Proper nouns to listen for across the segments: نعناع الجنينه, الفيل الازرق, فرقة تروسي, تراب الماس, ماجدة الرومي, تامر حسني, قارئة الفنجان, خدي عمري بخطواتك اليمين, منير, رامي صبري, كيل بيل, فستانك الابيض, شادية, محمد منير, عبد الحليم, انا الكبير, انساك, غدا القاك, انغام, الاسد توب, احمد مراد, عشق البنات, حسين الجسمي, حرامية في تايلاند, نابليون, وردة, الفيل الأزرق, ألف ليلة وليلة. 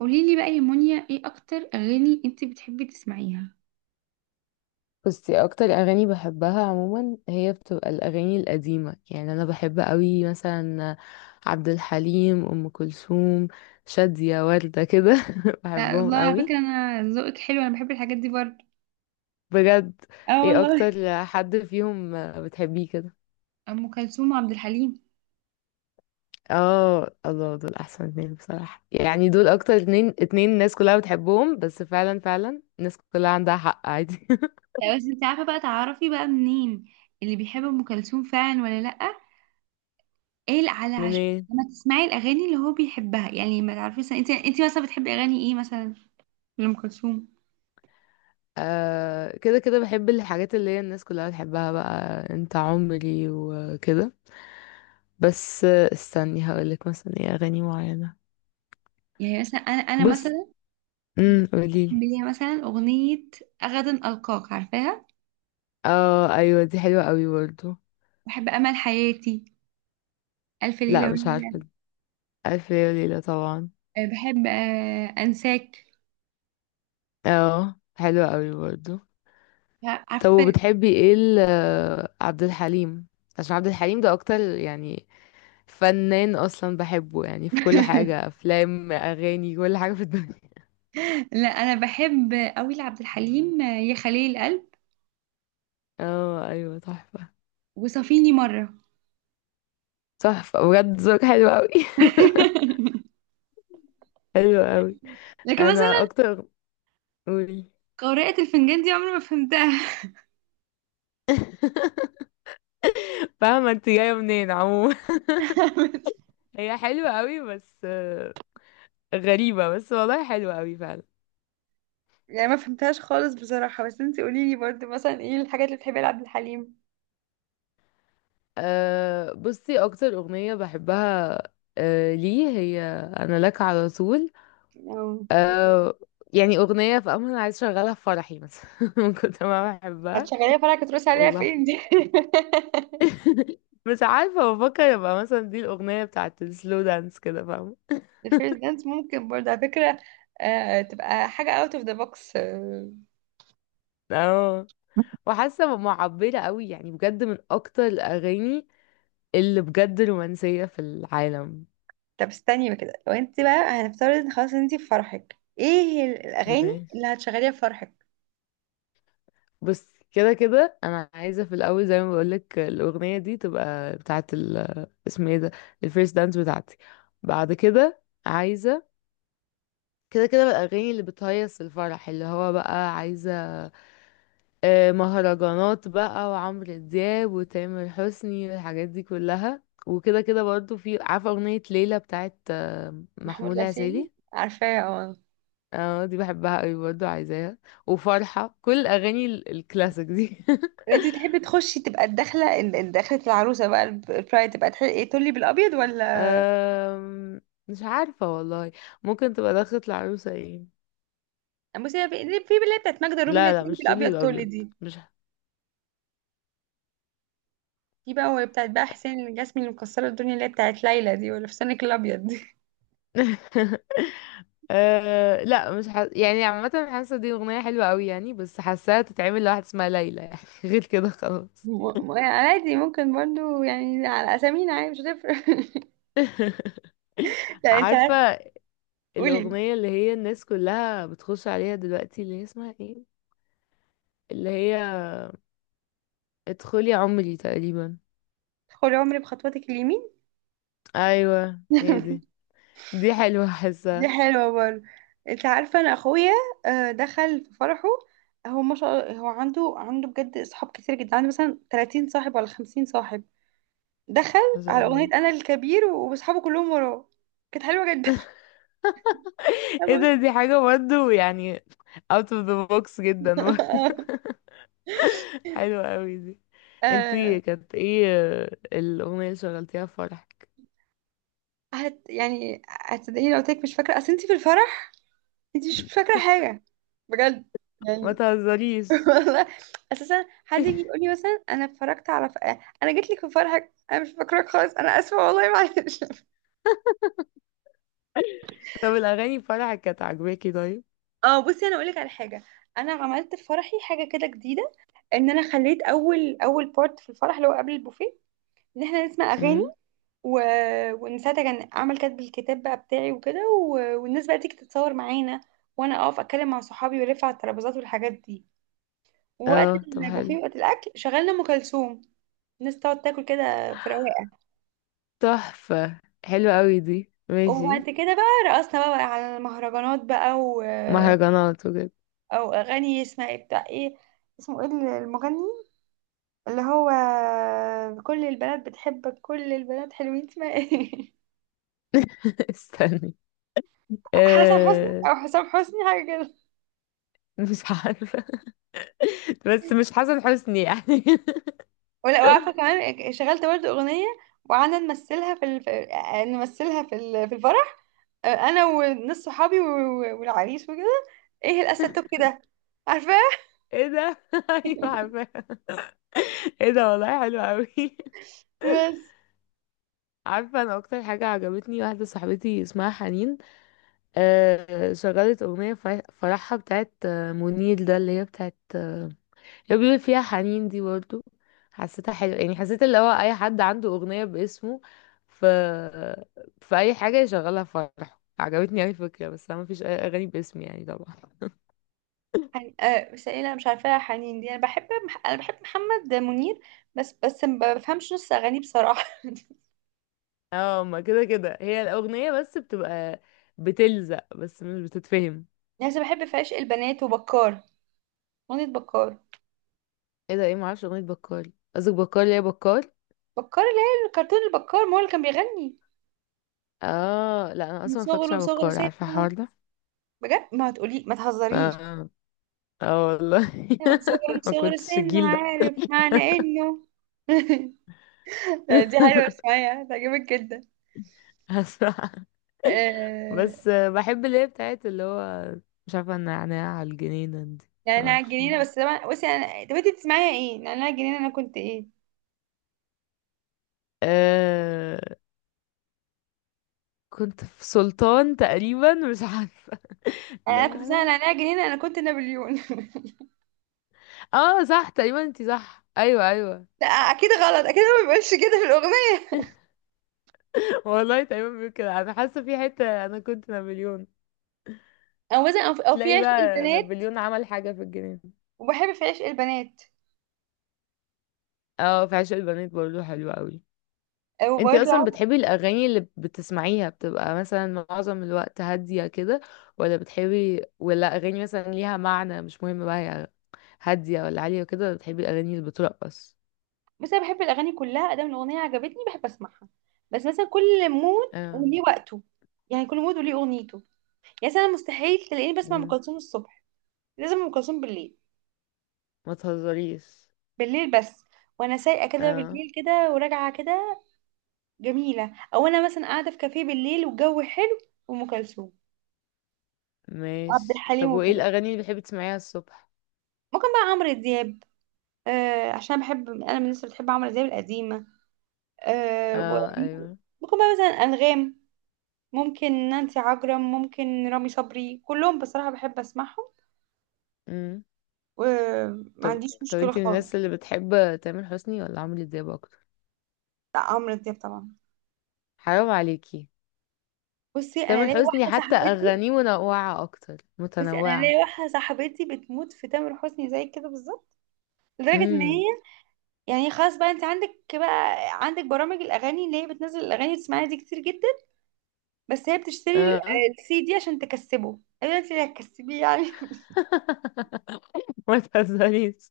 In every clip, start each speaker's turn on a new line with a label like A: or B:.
A: قولي لي بقى يا مونيا، ايه اكتر اغاني انت بتحبي تسمعيها؟
B: بصي، اكتر اغاني بحبها عموما هي بتبقى الاغاني القديمه. يعني انا بحب قوي مثلا عبد الحليم، ام كلثوم، شاديه، ورده كده.
A: لا والله،
B: بحبهم
A: على
B: قوي.
A: فكره انا ذوقك حلو، انا بحب الحاجات دي برضه.
B: بجد.
A: اه
B: ايه
A: والله.
B: اكتر حد فيهم بتحبيه كده؟
A: ام كلثوم وعبد الحليم.
B: اه، الله، دول احسن اتنين بصراحه. يعني دول اكتر اتنين الناس كلها بتحبهم، بس فعلا فعلا الناس كلها عندها حق عادي.
A: لا بس انت عارفه بقى، تعرفي بقى منين اللي بيحب ام كلثوم فعلا ولا لا؟ ايه اللي على عش...
B: منين؟
A: لما تسمعي الاغاني اللي هو بيحبها يعني ما تعرفيش، انت مثلا بتحبي اغاني ايه مثلا؟ لام كلثوم.
B: آه، كده كده بحب الحاجات اللي هي الناس كلها بتحبها بقى. انت عمري وكده. بس استني هقولك مثلا ايه اغاني معينة.
A: يعني مثلا انا
B: بص.
A: مثلا بحب
B: قوليلي.
A: ليها مثلا اغنيه غدا القاك، عارفاها.
B: اه ايوه دي حلوة قوي برضو.
A: بحب امل حياتي، الف
B: لا
A: ليله
B: مش
A: وليله.
B: عارفة دي. الف ليلة وليلة طبعا.
A: بحب، انساك.
B: اه حلوة قوي برضو.
A: لا،
B: طب
A: عارفه.
B: وبتحبي ايه عبد الحليم؟ عشان عبد الحليم ده اكتر يعني فنان اصلا بحبه، يعني في كل حاجة، افلام، اغاني، كل حاجة في الدنيا.
A: لا، انا بحب قوي لعبد الحليم. يا خليل القلب،
B: اه ايوه تحفة.
A: وصافيني مره.
B: تحفة بجد، ذوقك حلو قوي. حلو قوي.
A: لكن
B: انا
A: مثلا
B: اكتر. قولي.
A: قارئة الفنجان دي عمري ما فهمتها.
B: فاهمة انت جاية منين عموما. هي حلوة قوي بس غريبة، بس والله حلوة قوي فعلا.
A: يعني ما فهمتهاش خالص بصراحة، بس انتي قوليلي برضه مثلا ايه الحاجات اللي بتحبيها لعبد الحليم.
B: أه بصي اكتر اغنية بحبها، أه ليه هي، انا لك على طول.
A: أو-
B: أه يعني اغنية في امل، عايز اشغلها في فرحي مثلا من كنت ما بحبها.
A: هتشغليها فرقة تروسي عليها؟
B: والله
A: فين دي؟
B: مش عارفة، بفكر ابقى مثلا دي الاغنية بتاعت السلو دانس، كده فاهمة.
A: الفيرست دانس ممكن برضه على فكرة. تبقى حاجة out of the box.
B: اه، وحاسه معبره قوي، يعني بجد من اكتر الاغاني اللي بجد رومانسيه في العالم.
A: طب استني بقى كده، لو انت بقى هنفترض ان خلاص انت في فرحك، ايه هي الاغاني
B: ماشي،
A: اللي هتشغليها في فرحك؟
B: بس كده كده انا عايزه في الاول، زي ما بقولك، الاغنيه دي تبقى بتاعه اسمه ايه ده، الفيرست دانس بتاعتي. بعد كده عايزه كده كده بقى الاغاني اللي بتهيص الفرح، اللي هو بقى عايزه مهرجانات بقى، وعمرو دياب، وتامر حسني، والحاجات دي كلها. وكده كده برضو في، عارفه، اغنيه ليلى بتاعه
A: محمود
B: محمود
A: العسيلي
B: العسيلي.
A: عارفاه، اه.
B: اه دي بحبها قوي برضه، عايزاها. وفرحة كل الأغاني الكلاسيك دي.
A: انت تحبي تخشي تبقى الدخله، دخله العروسه بقى، البرايد تبقى ايه، تولي بالابيض ولا؟
B: أم... مش عارفة والله. ممكن تبقى دخلت العروسة ايه.
A: بصي هي في اللي هي بتاعت ماجدة الرومي، اللي
B: لا
A: هي
B: لا
A: تولي
B: مش طولي
A: بالابيض، تولي
B: الأبيض.
A: دي.
B: مش
A: في بقى وهي بتاعت بقى حسين الجسمي، اللي مكسره الدنيا، اللي هي بتاعت ليلى دي، ولا فستانك الابيض دي.
B: لا مش يعني عامة حاسة دي أغنية حلوة قوي، يعني بس حاساها تتعمل لواحد اسمها ليلى، يعني غير كده خلاص.
A: يعني عادي، ممكن برضو، يعني على اسامينا عادي مش هتفرق. لا،
B: عارفة
A: قولي.
B: الأغنية اللي هي الناس كلها بتخش عليها دلوقتي، اللي هي اسمها ايه، اللي هي ادخلي عمري تقريبا؟
A: خدي عمري بخطواتك اليمين.
B: ايوه هي دي. دي حلوة،
A: دي
B: حاسة.
A: حلوة برضه. انت عارفة انا اخويا، دخل في فرحه. هو ما شاء الله، هو عنده بجد اصحاب كتير جدا، عنده مثلا 30 صاحب ولا 50 صاحب. دخل
B: ما شاء
A: على اغنية
B: الله.
A: انا الكبير واصحابه كلهم وراه. كانت حلوة جدا.
B: ايه
A: حلوة.
B: ده، دي حاجة برضه يعني out of the box جدا. حلوة قوي دي.
A: آه،
B: انتي كانت ايه الأغنية اللي شغلتيها في فرح؟
A: يعني هتصدقيني لو قلت لك مش فاكرة؟ اصل انت في الفرح انت مش فاكرة حاجة، بجد،
B: ما
A: يعني.
B: تهزريش.
A: والله، اساسا حد يجي يقول لي مثلا انا اتفرجت على انا جيت لك في فرحك انا مش فاكراك خالص، انا اسفه والله، معلش.
B: طب الأغاني في فرحك كانت عاجباكي طيب؟
A: اه، بصي انا اقولك على حاجه. انا عملت في فرحي حاجه كده جديده، ان انا خليت اول بارت في الفرح اللي هو قبل البوفيه، ان احنا نسمع اغاني
B: امم.
A: و... وان ساعتها كان اعمل كاتب الكتاب بقى بتاعي وكده والناس بقى تيجي تتصور معانا، وانا اقف اتكلم مع صحابي والف على الترابيزات والحاجات دي. ووقت
B: اه طب حلو.
A: البوفيه، وقت الاكل، شغلنا ام كلثوم الناس تقعد تاكل كده في رواقه.
B: تحفة. حلوة قوي دي، ماشي.
A: وبعد كده بقى، رقصنا بقى على المهرجانات بقى
B: مهرجانات بجد.
A: او اغاني اسمها ايه، بتاع ايه، اسمه ايه المغني، اللي هو كل البنات بتحبك، كل البنات حلوين، اسمها ايه؟
B: استني.
A: حسن حسني
B: أه...
A: او حسام حسني، حاجه كده.
B: مش عارفة. بس مش حسن حسني يعني.
A: ولا وعارفه كمان، شغلت برضه اغنيه وقعدنا نمثلها في نمثلها في الفرح، انا وناس صحابي والعريس وكده. ايه الاسد توب كده، عارفاه.
B: ايه ده، ايوه عارفاها. ايه ده والله حلو قوي.
A: بس
B: عارفه، انا اكتر حاجه عجبتني واحده صاحبتي اسمها حنين. آه شغلت اغنيه فرحها بتاعت منير ده، اللي هي بتاعت اللي بيقول فيها حنين دي برضه. حسيتها حلوه، يعني حسيت اللي هو اي حد عنده اغنيه باسمه، ف في اي حاجه يشغلها في فرحه، عجبتني اوي الفكره. بس انا مفيش اي اغاني باسمي يعني طبعا.
A: حن... آه بس ايه، انا مش عارفاها حنين دي. انا بحب محمد منير، بس ما بفهمش نص اغانيه بصراحه.
B: اه، ما كده كده هي الاغنيه بس بتبقى بتلزق بس مش بتتفهم.
A: يعني أنا بحب في عشق البنات وبكار، اغنيه بكار.
B: ايه ده؟ ايه؟ معرفش اغنية بكال، قصدك بكال، اللي هي بكال؟
A: بكار اللي هي الكرتون، البكار ما هو اللي كان بيغني
B: اه لا، انا
A: من
B: اصلا ما اتفرجتش
A: صغره،
B: على
A: صغر
B: بكال، عارفة الحوار
A: سنه،
B: ده.
A: بجد، ما تقولي ما تهزريش،
B: اه. اه والله.
A: من صغره
B: ما
A: صغر
B: كنتش
A: سنه
B: الجيل ده.
A: عارف معنى انه. دي حلوه، اسمعيها تعجبك جدا.
B: هسمع.
A: آه...
B: بس بحب اللي هي بتاعت اللي هو، مش عارفة، النعناع على الجنينة دي. ما
A: نعناع
B: اعرفش، ما
A: الجنينه
B: هي
A: بس، طبعا بصي انا، طب انت بتسمعيها ايه نعناع الجنينه، انا كنت ايه؟
B: آه كنت في سلطان تقريبا، مش عارفة.
A: انا كنت بسمع
B: نعناع.
A: نعناع الجنينه انا كنت نابليون.
B: اه صح تقريبا انتي صح، ايوه ايوه.
A: لا اكيد غلط، اكيد هو ما بيقولش كده في الاغنيه.
B: والله تقريبا بيقول كده، انا حاسة في حتة انا كنت نابليون.
A: او مثلا او في أو في
B: تلاقي
A: عشق
B: بقى
A: البنات،
B: نابليون عمل حاجة في الجنينة.
A: وبحب في عشق البنات.
B: اه في عشق البنات برضه حلو قوي. انتي اصلا
A: وبرضه
B: بتحبي الاغاني اللي بتسمعيها بتبقى مثلا معظم الوقت هادية كده، ولا بتحبي، ولا اغاني مثلا ليها معنى، مش مهم بقى هي هادية ولا عالية وكده، ولا بتحبي الاغاني اللي بترقص؟
A: بس انا بحب الاغاني كلها، ادام الاغنيه عجبتني بحب اسمعها. بس مثلا كل مود
B: اه.
A: وليه وقته، يعني كل مود وليه اغنيته. يعني مثلا مستحيل تلاقيني بسمع ام
B: مم.
A: كلثوم الصبح، لازم ام كلثوم بالليل،
B: ما تهزريش.
A: بالليل بس. وانا سايقه كده
B: اه
A: بالليل كده، وراجعه كده جميله، او انا مثلا قاعده في كافيه بالليل والجو حلو، وام كلثوم وعبد
B: ماشي. طب
A: الحليم
B: وايه
A: وكده.
B: الاغاني اللي بتحبي تسمعيها الصبح؟
A: ممكن بقى عمرو دياب، عشان بحب انا، من الناس اللي بتحب عمرو دياب القديمه.
B: اه
A: وممكن
B: ايوه.
A: بقى مثلا انغام، ممكن نانسي عجرم، ممكن رامي صبري، كلهم بصراحة بحب اسمعهم
B: مم.
A: وما
B: طب.
A: عنديش
B: طب
A: مشكلة
B: انتي من
A: خالص.
B: الناس اللي بتحب تامر حسني ولا عمرو دياب اكتر؟
A: لا، عمرو دياب طبعا.
B: حرام عليكي.
A: بصي انا
B: تامر
A: ليا
B: حسني
A: واحدة
B: حتى
A: صاحبتي
B: اغانيه منوعه اكتر،
A: بصي انا ليا
B: متنوعه.
A: واحدة صاحبتي بتموت في تامر حسني زي كده بالظبط، لدرجة ان هي
B: امم.
A: يعني خلاص بقى، انت عندك برامج الاغاني اللي هي بتنزل الاغاني وتسمعيها دي كتير جدا، بس هي بتشتري
B: اه.
A: السي دي عشان تكسبه. ايوه، انت اللي هتكسبيه يعني.
B: ما تهزريش.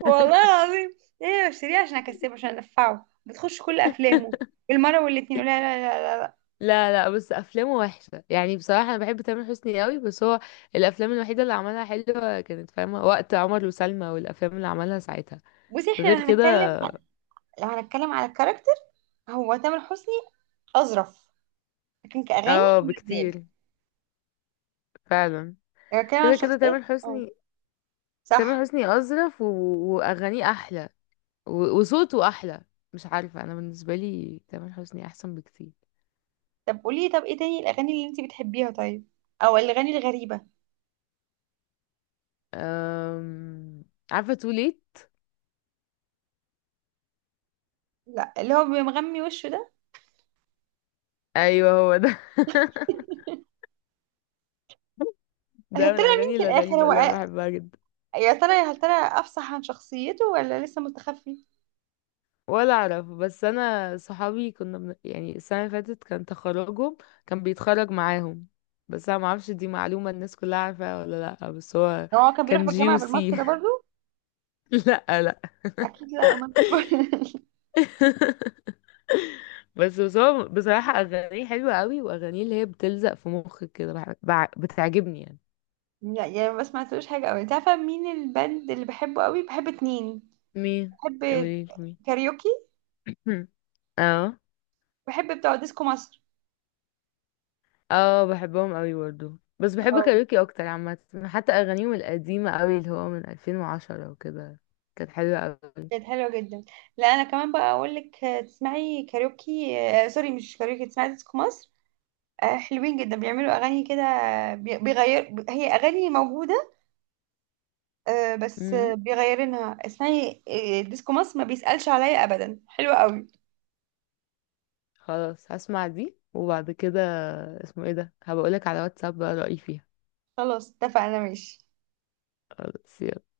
A: والله العظيم، هي بشتريه عشان اكسبه، عشان ادفعه. بتخش كل افلامه بالمرة والاتنين. لا لا لا لا.
B: لا لا، بس افلامه وحشه، يعني بصراحه انا بحب تامر حسني قوي بس هو الافلام الوحيده اللي عملها حلوه كانت، فاهمه، وقت عمر وسلمى والافلام اللي عملها ساعتها،
A: بصي، احنا لو
B: غير كده.
A: هنتكلم، على الكاركتر، هو تامر حسني أظرف، لكن كأغاني
B: اه
A: عمرو دياب.
B: بكتير فعلا.
A: لو هنتكلم عن
B: كده كده
A: شخصيات،
B: تامر
A: اه،
B: حسني. تامر
A: صح.
B: حسني اظرف، و... واغانيه احلى، و... وصوته احلى. مش عارفه، انا بالنسبه لي تامر حسني احسن بكتير.
A: طب قولي، ايه تاني الأغاني اللي انتي بتحبيها طيب؟ او الأغاني الغريبة؟
B: أم... عارفة too late؟
A: لا، اللي هو بيمغمي وشه ده.
B: ايوه هو ده.
A: يا
B: ده من
A: ترى مين
B: الاغاني
A: في الآخر،
B: الغريبة
A: هو
B: اللي انا بحبها جدا.
A: يا ترى أفصح عن شخصيته ولا لسه مستخفي؟
B: ولا اعرف، بس انا صحابي كنا يعني السنة اللي فاتت كان تخرجهم، كان بيتخرج معاهم. بس انا معرفش دي معلومة الناس كلها عارفاها ولا لا، بس هو
A: هو كان بيروح
B: كان
A: بالجامعة بالماسك
B: جيوسي.
A: ده برضه؟
B: لا لا.
A: أكيد لا، أمان.
B: بس بس هو بصراحة اغانيه حلوة قوي، واغانيه اللي هي بتلزق في مخك كده بتعجبني يعني.
A: لا يعني ما سمعتلوش حاجة أوي. انت عارفة مين البند اللي بحبه أوي؟ بحب اتنين.
B: مين؟
A: بحب
B: قوليلي مين.
A: كاريوكي،
B: اه.
A: بحب بتوع ديسكو مصر.
B: اه بحبهم قوي برضه، بس بحب
A: اه
B: كاريوكي اكتر عامة. حتى اغانيهم القديمة قوي اللي هو من 2010 وكده كانت حلوة قوي.
A: كانت حلوة جدا. لا انا كمان بقى اقول لك، تسمعي كاريوكي. سوري، مش كاريوكي، تسمعي ديسكو مصر. حلوين جدا، بيعملوا اغاني كده، بيغير، هي اغاني موجودة، بس
B: امم،
A: بيغيرينها. اسمعي ديسكو مصر ما بيسألش عليا ابدا، حلوة قوي.
B: خلاص هسمع دي وبعد كده، اسمه ايه ده، هبقولك على واتساب بقى رأيي فيها.
A: خلاص اتفقنا ماشي.
B: خلاص، يلا.